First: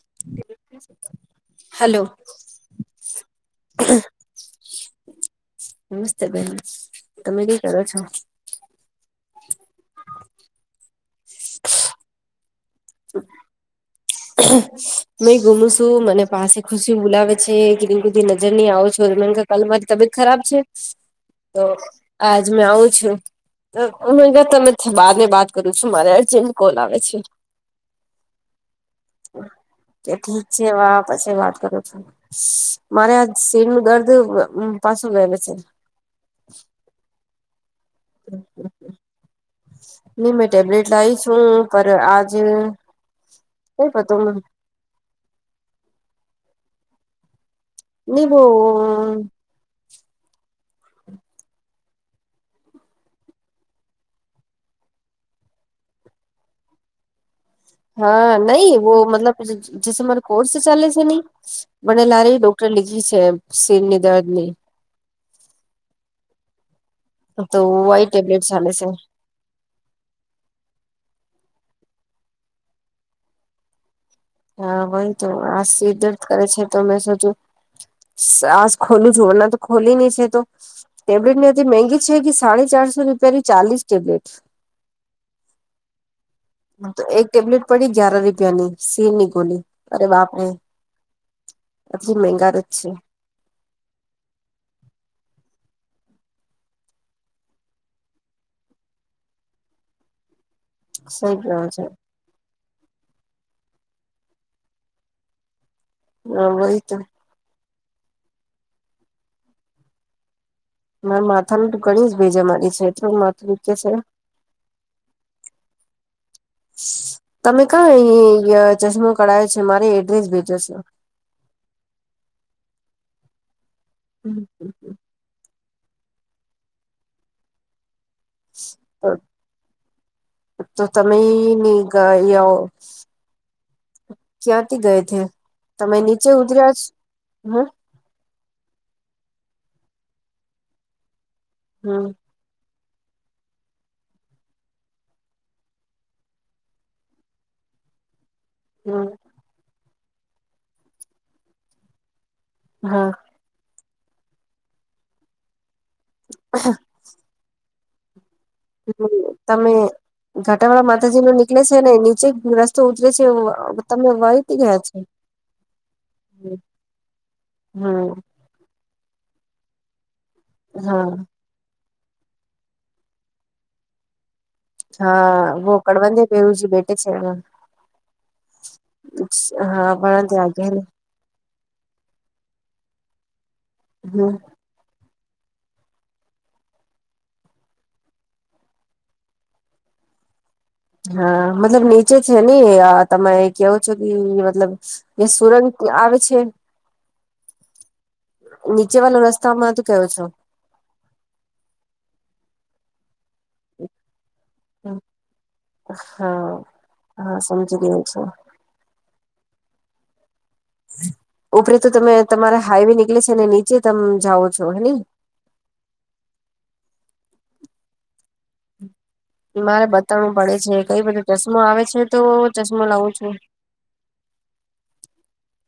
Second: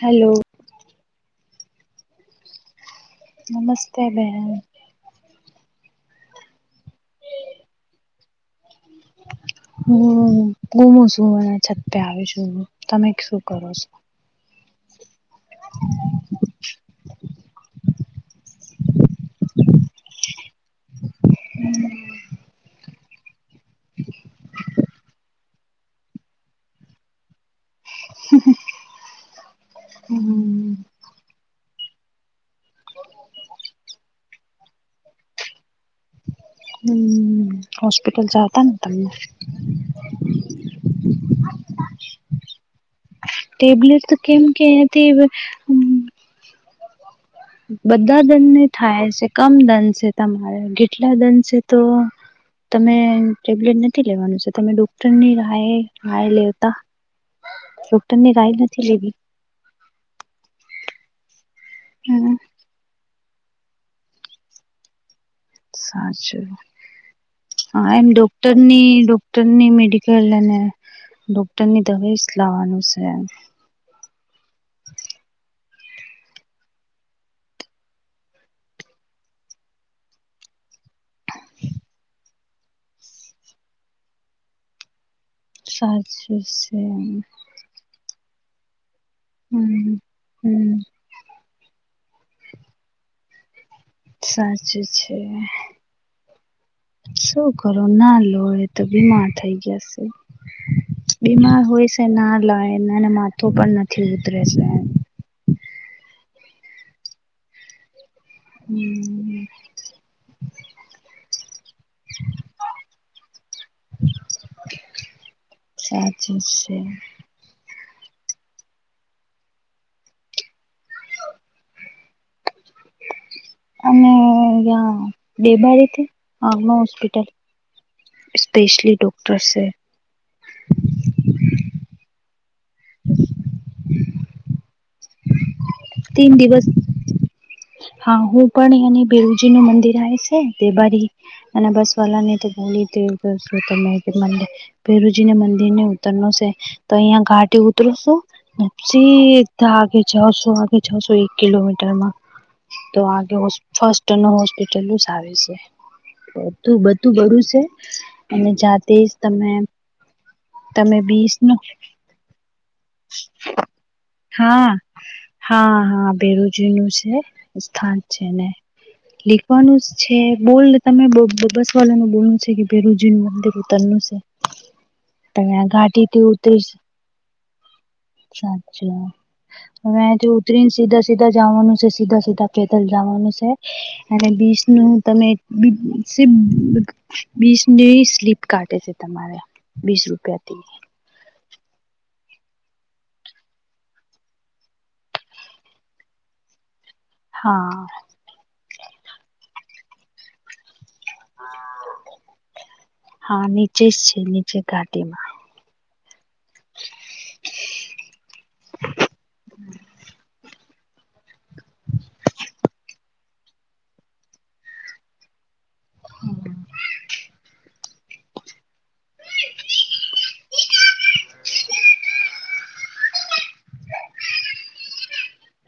Hello hello નમસ્તે બેન નમસ્તે બેહેન તમે કઈ કરો છો હ ગુમું છું મ છતપે આવીશું તમે શું કરો છો હ મે ગુમું છું મને પાસે ખુશી બોલાવે છે કે કધી નજર નહી આવો છો [unintelligible] કલે મારી તબિયત ખરાબ છે તો આજ મેં આવું છું તમે [unintelligible] બાત કરું છું મારે અર્જન્ટ કોલ આવે છે હમ હ તો ઠીક છે વાહ પછી વાત કરો છું મારે આ સિરનું દર્દ પાછું [unintelligible] છે હ હોસ્પિટલ જાતા તમને નઈ મેં ટેબ્લેટ લાવી છું પર આજ ટેબ્લેટ તો કેમ [unintelligible] કે તે [unintelligible] બધા નહી વો દંને થાય છે કમ દંન છે તમારે કેટલા દંન છે તો તમે ટેબ્લેટ નથી લેવાનું છે તમે ડોક્ટરની રાએ રાાય લેતા ડોક્ટરની હા રાય નહી નથી વો લેવી. મતલબ જેસે મારો કોર્સ ચાલે છે નહી મને હમ્મ લારી ડોક્ટર લીધી છે એમ સિરની દર્દ ની સાચું તો હા વાઈ એમ ટેબ્લેટ ચાલે છે ડોક્ટરની ડો કરની મેડિકલ અને ડોક્ટરની દવાઇ લાવવાનું છે હા વહી તો આ સિર દર્દ કરે છે તો મેં સોચું [unintelligible] ખોલું છું વરના તો ખોલી નહી છે તો ટેબ્લેટ [unintelligible] મગી છે કે સાડા ચારસો રૂપિયાની ચાલીસ ટેબ્લેટ તો એક [unintelligible] ટેબ્લેટ પડી ગ્યાર રૂપિયાની સીની ગોલી હમ અરે બાપને હમ આટલી મંગાર જ છે સાચું છે શું કરો ના લોએે તો બીમાર થઈ ગયા છો સહી બીમાર ગયો હોય છે ના લાય નાને માથું પણ નથી ઉતરે છે હ વહી તો હમ માર માથાનું ઘણી જ ભીજે મારી છે થોડું માથું કે છે સાચી છે તમે કંય ચશ્મો કરાયો છે મારી એડ્રેસ ભેજો છો [unintelligible] સ્પેશલી ડોક્ટર છે તો તમે નની ગાય આવ [inaudible] ક્યાંથી ગય છે તમે નીચે તીન દિવસ ઉતર્યા છો હમ હા હું પણ એની ભેવજી નું મંદિર આવે છે તે બારી અને બસ હમ વાલાની [unintelligible] ભેરુજીને મંદિર ને ઉતરનું છે તો અહિયાં ઘાટે ઉતરૂ છું હમ સીધા આગે જસો આગે જસો એક કિલોમીટરમાં તો હા આગે હો ફસ્ટ ન હોસ્પિટલ આવે છે બધું બધું બડું છે અને જાતે જ તમે ઘાટાવાળા તમે માતાજી નો બીસ ન નીકળ છે ને નીચે રસ્તો ઉતરે છે તમે વયથી હા ગયા છો હા હા બેરોજી નું છે સ્થાન હમ છે ને લીખવાનું જ છે બોલ તમે હા બ બ બસ [unintelligible] બોલું છે કે બેરુજી નું મંદિર ઉતરનું છે હા તયા વો કડબંધે ઘાટીથી પેરુજી ઉતરી બેઠે છે [unintelligible] હા હવેથી વળંદ આગે ઉતરીને ને સીધા સીધા જવાનું છે સીધા સીધા પેદલ જવાનું છે અને હમ બી નું તમે [unintelligible] બીસની સ્લીપ કાઢે છે તમારા વીસ રૂપિયાથી હા મતલબ નીચે છે ને તમે કયો છો કે મતલબ એ સુરંગ આવે છે હા નીચે વાળ રસ્તા માં તું કેયોો છો હા નીચે જ છે નીચે ઘાટીમાં હા હા સમજી ગ છો ઉપરે તો તમે તમારા હાઈવે નીકળે છે અને નીચે તમે જાઓ છો હે હમ મારે બતાવું પડે છે કઈ બધું ચશ્મો આવે છે તો ચશ્મો લઉું છું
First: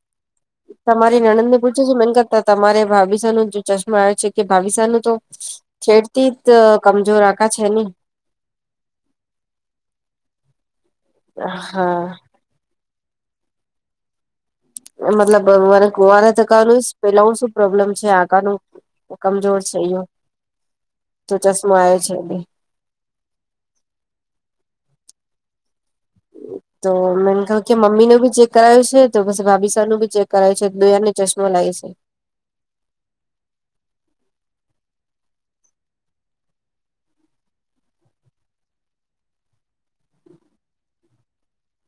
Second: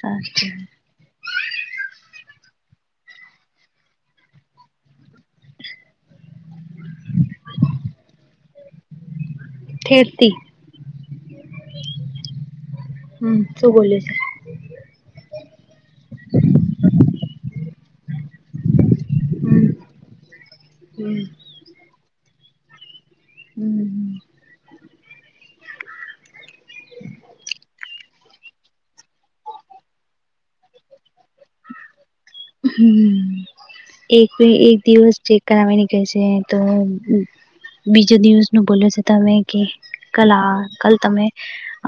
સાચછ તમારી નણંદ ને પૂછો છું મન કરતા તમારે ભાવિસા નું ચશ્મા આવ છે કે ભાવિસા નું તો છેડતી જ કમજોર આખા છે ને ખેરતી હા હમ શું બ છે મતલબ મારે ગુવારે તકાનું પેલાું શું પ્રોબ્લેમ છે આકાર ન તો કમજોર છે યો હમ ચશમા આવે છે ભી હમ તો મેને કહું કે મમ્મી નું ભી ચેક કરાયો છે તો પછી ભાભી સર નું બી ચેક કરાયું છે દયાને ચશ્મ લાગી છે હમ એક એક દિવસ ચેક કરાવવા નીકળે છે તો બીજો દિવસ નું બોલે છે તમે કે કલ આ કાલ તમે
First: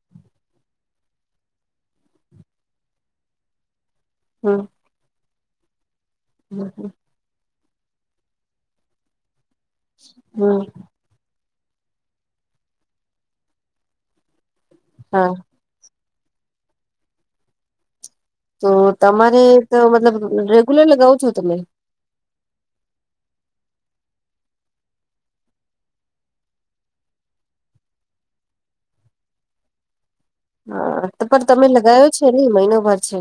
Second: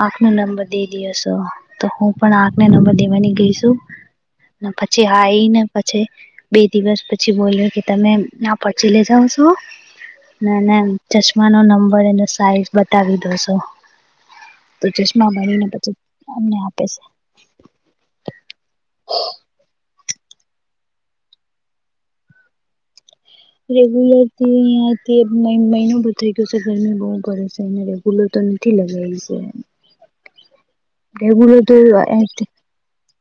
આંખ નો નંબર દે દયો છો તો હું પણ આંખને નંબર દેવાની ગઈશું હમ ન‌ પછી આ આવીને પછી બે હમ દિવસ પછી પછી બોલ્યો કે તમે આ પચી લઈ જાાવ છો ના ના ચશ્માનો નંબર એનો સાઈઝ બતાવી દોસો, તો ચશ્મા હા બનીને પછી અમને આપે છે તો તમારે તો મતલબ રેગ્યુલર લગાવ છો તમે રેગ્યુલર થી મહિનો ભ થઈ ગયો છે ગરમી બહુ બસને ભૂલો તો નથી લગાવ છે હા તો પણ રેગ્યુલર તમે તો લગાવો છે નઈ મહિનો ભર છે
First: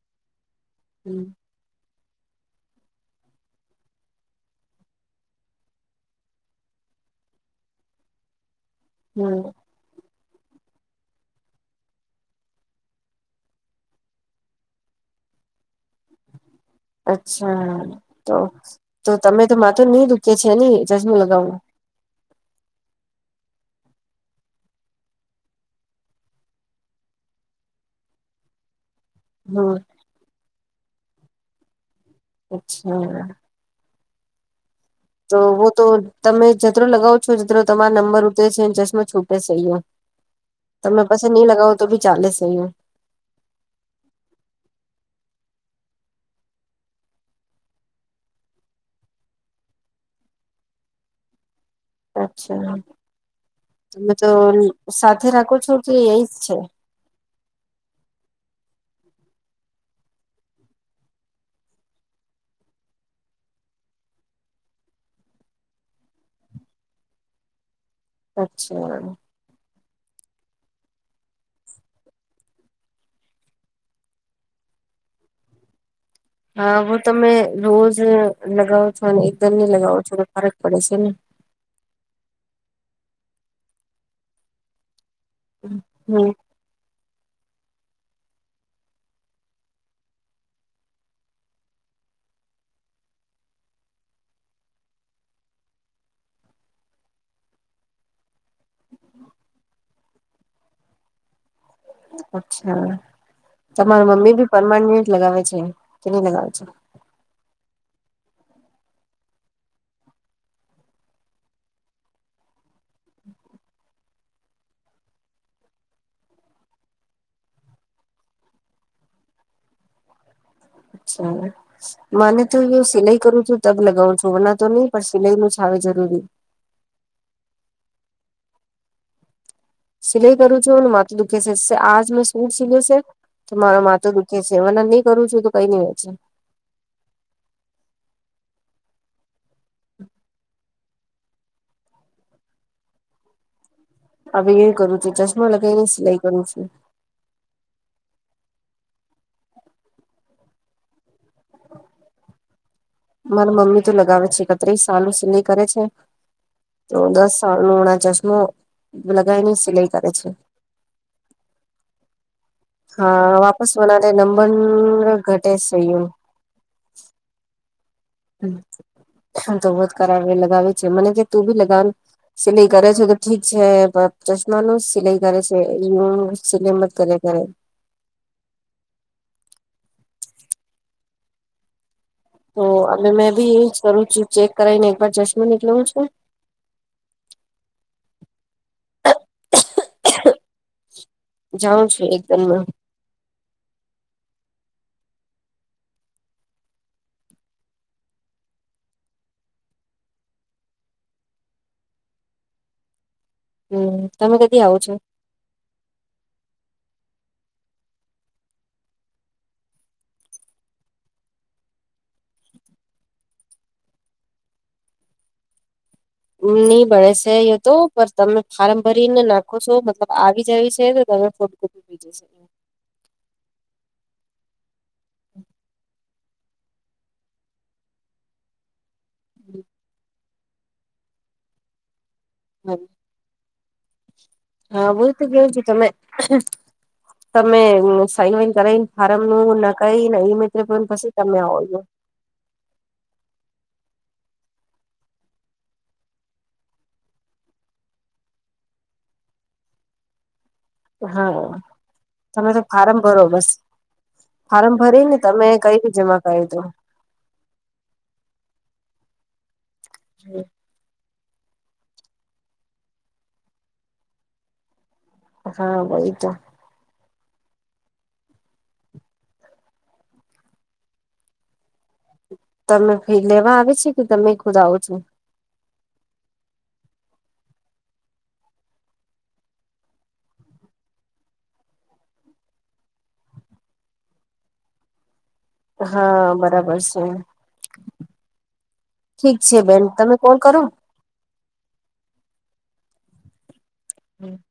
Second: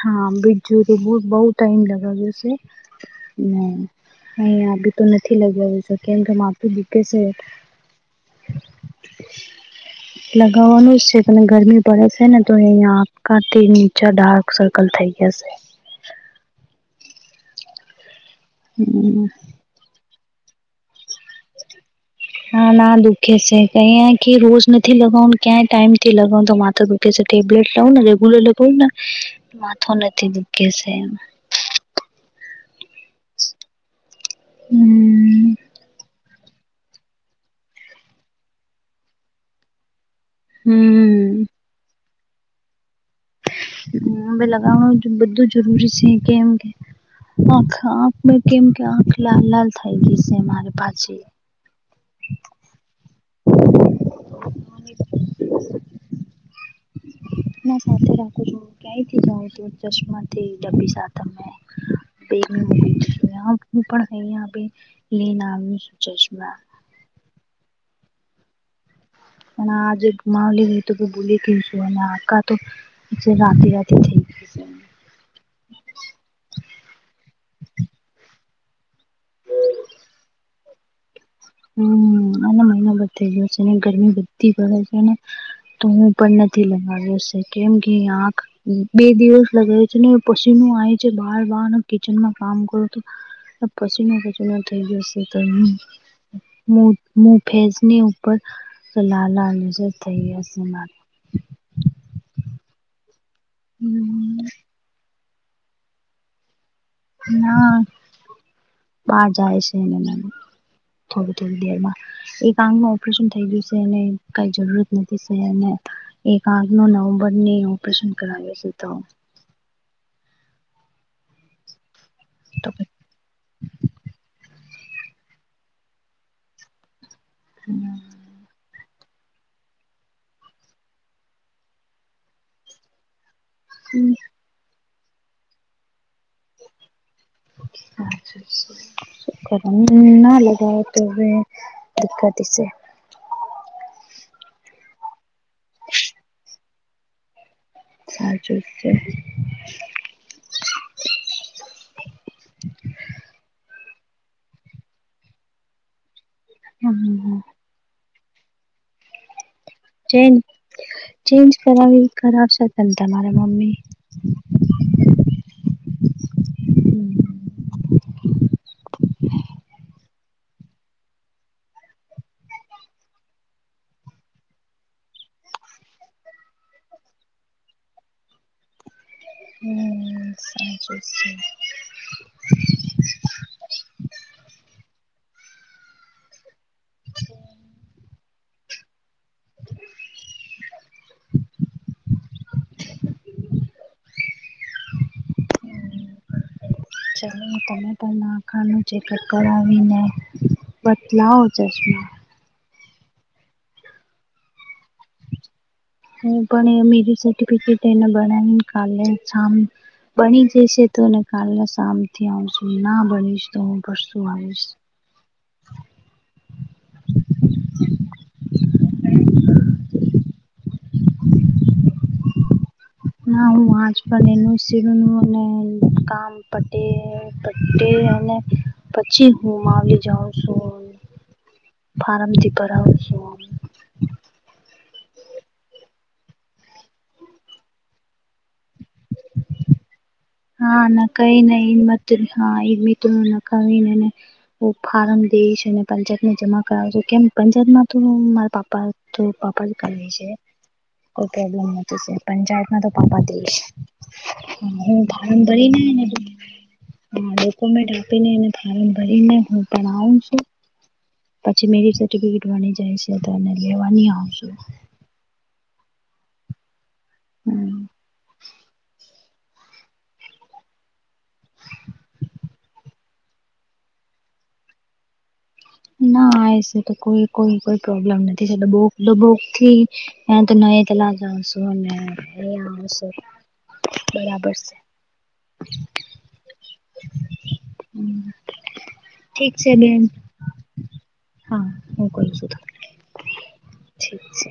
હા બીજું ર બ હમ બહ ટાઈમ લગાવશે હ અહી આ બી તો નથી લગાવી શ કેમ કે માપી દુકે છે. [inaudible] હમ લગાવવાનું જ છે તને ગરમી પડે છે ને તો અહીંયા આપકા તે નીચા ડાર્ક સર્કલ થઇ જશે. અચ્છા તો તો તમે તો માથું નહી દુકે છે ની ચશમું લગાવું. [inaudible] ના ના દુઃખે છે કઈ કે રોજ નથી લગાવનું ક્યાં ટાઈમ થી લગાવનું તો માથું દુખ કે છે ટેબલેટ લાવને રેગુલર ૂ [unintelligible] હમ માથો નથી દુખ છે એમ અચ્છા હમ તો વો તો તમે જતરો લગાવો છો જતરો તમારા નંબર ઉતરે છેને ચશ્મો છૂટે છે, યુ તમે પસે હમ નહીં લગાવ તો ભી ચાલે સહી હ યૂ લગાવણું બધું જરૂરી છે કેમ કે આખ આખ કેમ કે આંખ લાલ લાલ થઈ ગઈ છે મારે પાછી અચ્છા તમે તો સાથે રાખો છો કે યહી જ છે ના સાથે રાખું છું ક્યાં થી જાઉ છું ચશ્માથી ડબી સાથ મે [unintelligible] હું પણ [unintelligible] લઈ નામ સુ ચશ્મા અચ્છા અને આજે ગુમાવલી ગઇ તો કે ભોલી કશું અને આકા તો જે રાતી રાતે થઈ ગય છે. હા હ તમે રોજ લગાવો છો અને એકદમ ની લગાવો છો તો ફરક પડે છે ને હમ આના મહિના બધી ગયો છે ને ગરમી બધી ગે છે ને તો હું હમ પણ થી લગડ્યોશે કેમ કે આંખ બે દિવસ લગાવ છે ને પશીનું આવે છે બહાર બહાર કિચનમાં કામ કરો તો પશીનો પશીનો થઈ જશે તોય ન મુ મુ ફેજની ઉપર લ લાલ થઈ હશે મારે અચ્છા, તમાર મમ્મી બી પરમાનેન્ટ લગાવે છે કે નહી લગાવે છે. ના બાર જાય છે એને ના થોડી થોડી દેરમાં એક આંખમાં ઓપરેશન થઈ ગયું છે અને કઈ જરૂરત નથી છ અને એક આખ નો નવમબરની ઓપરેશન કરાવ્યું છે તો અચ્છા માને તો સિલાઈ કરું છું તબ લગાવું છું વના તો નહી પ સિલાઈ નુંછાવ જરૂરી [inaudible] સિલાઈ કરું છું મ માતો દુખે છે આજ મેં સૂટ સિલે છે તો મારો માતો દુખે છે વન નહી કરું છું તો કઈ નહી વેચે અચછા કર ના લગઓ તો હવે દિકકતીશ હ હવે એ કરું છેું ચશ્મા લગાવને સિલાઈ કરું છું. સાચું છે. [unintelligible] મારા મમ્મી તો લગાવે છે એકત્રીસ સાલું સિલાઈ કરે છે તો દસ હમ સા લુણા ચશ્મો લગએની સિલાઈ કરે ચે છે ચેજ કરાવ ખરા બકલરાશે [unintelligible] તમારી હા મમ્મી તે શું [unintelligible] તો બ જ ખરાબ લગાવી છે મને કે તું ભી લગાવ સિલાઈ કરે છે તો ઠીક છે ચશ્માનું જ સિલાઈ કરે છે એ [unintelligible] સિલાઈમાં જ કરે કરે હમ સા છે તો અ મેં બી કરું છું ચેક કરાવ ને એકવાર જસ્ટમેન્ટ નીકળવું છું જાઉં છું એકદમમાં [unintelligible] તમે પણ નાખા ન ચેકઅપ કરાવીને બદલાવો જશ હમ તમે કદી આવો છો પણ મેરી સર્ટિફિકેટ એને બ કાલે બની જઈશે તોને કાલના સામથી આવશું ના બનીશ તો હું પરશું આવીશ નહી ભણે છે તો પણ તમે ફાર્મ ભરીને નાખો છો મતલબ આવી જવી છે તમે ફડ કોપીીજે છે ના હું વાજ પણ એનું શરું ન મને કામ પટે પટે અને પછી હું મા આવી જાઉં છું ફારમથી ભરા આવ હા બોલ તો કેવું છું તમે તમે સાઈન વાઈન કરાવ ફારમું ન કઈઈ હા ન કા ન એન્ માત હા એઈ મિતિત ન ન કવ ન હ ફારમ દઈશ પંચાતને જમા કરાવ છે કેમ પંચાત માં તો મારા પાપા તો પાપા જ કરવી છે કોઈ હા પ્રોબ્લેમ તમે પંચાયતમાં તો ફારમ ભરો પાપા તે બસ ફારમ હ ભરી ને ફમ તમે ભરી કઈ બી જમા કરી દો હ ડોક્યુમેન્ટ આપીનેને ફોર્મ ભરીને પણ આવું છું હમ પછી મેરી સર્ટિફિકેટ વની જાય છે તો લેવાની આવશ હા બય તો હમ તમે ફરી લેવા આવે છે કે તમે ખુદ આવો છો ના એ છે તો કોઈ કોઈ કો પ્રોબ્લેમ નથી છેટ બોક બોકથી એ તો ન એ તલા જશું અને આવ બરાબર છે હા બરાબર છે ઠીક છે બેન તમે કોલ કરો હા હું કું છું ત ઠીક છે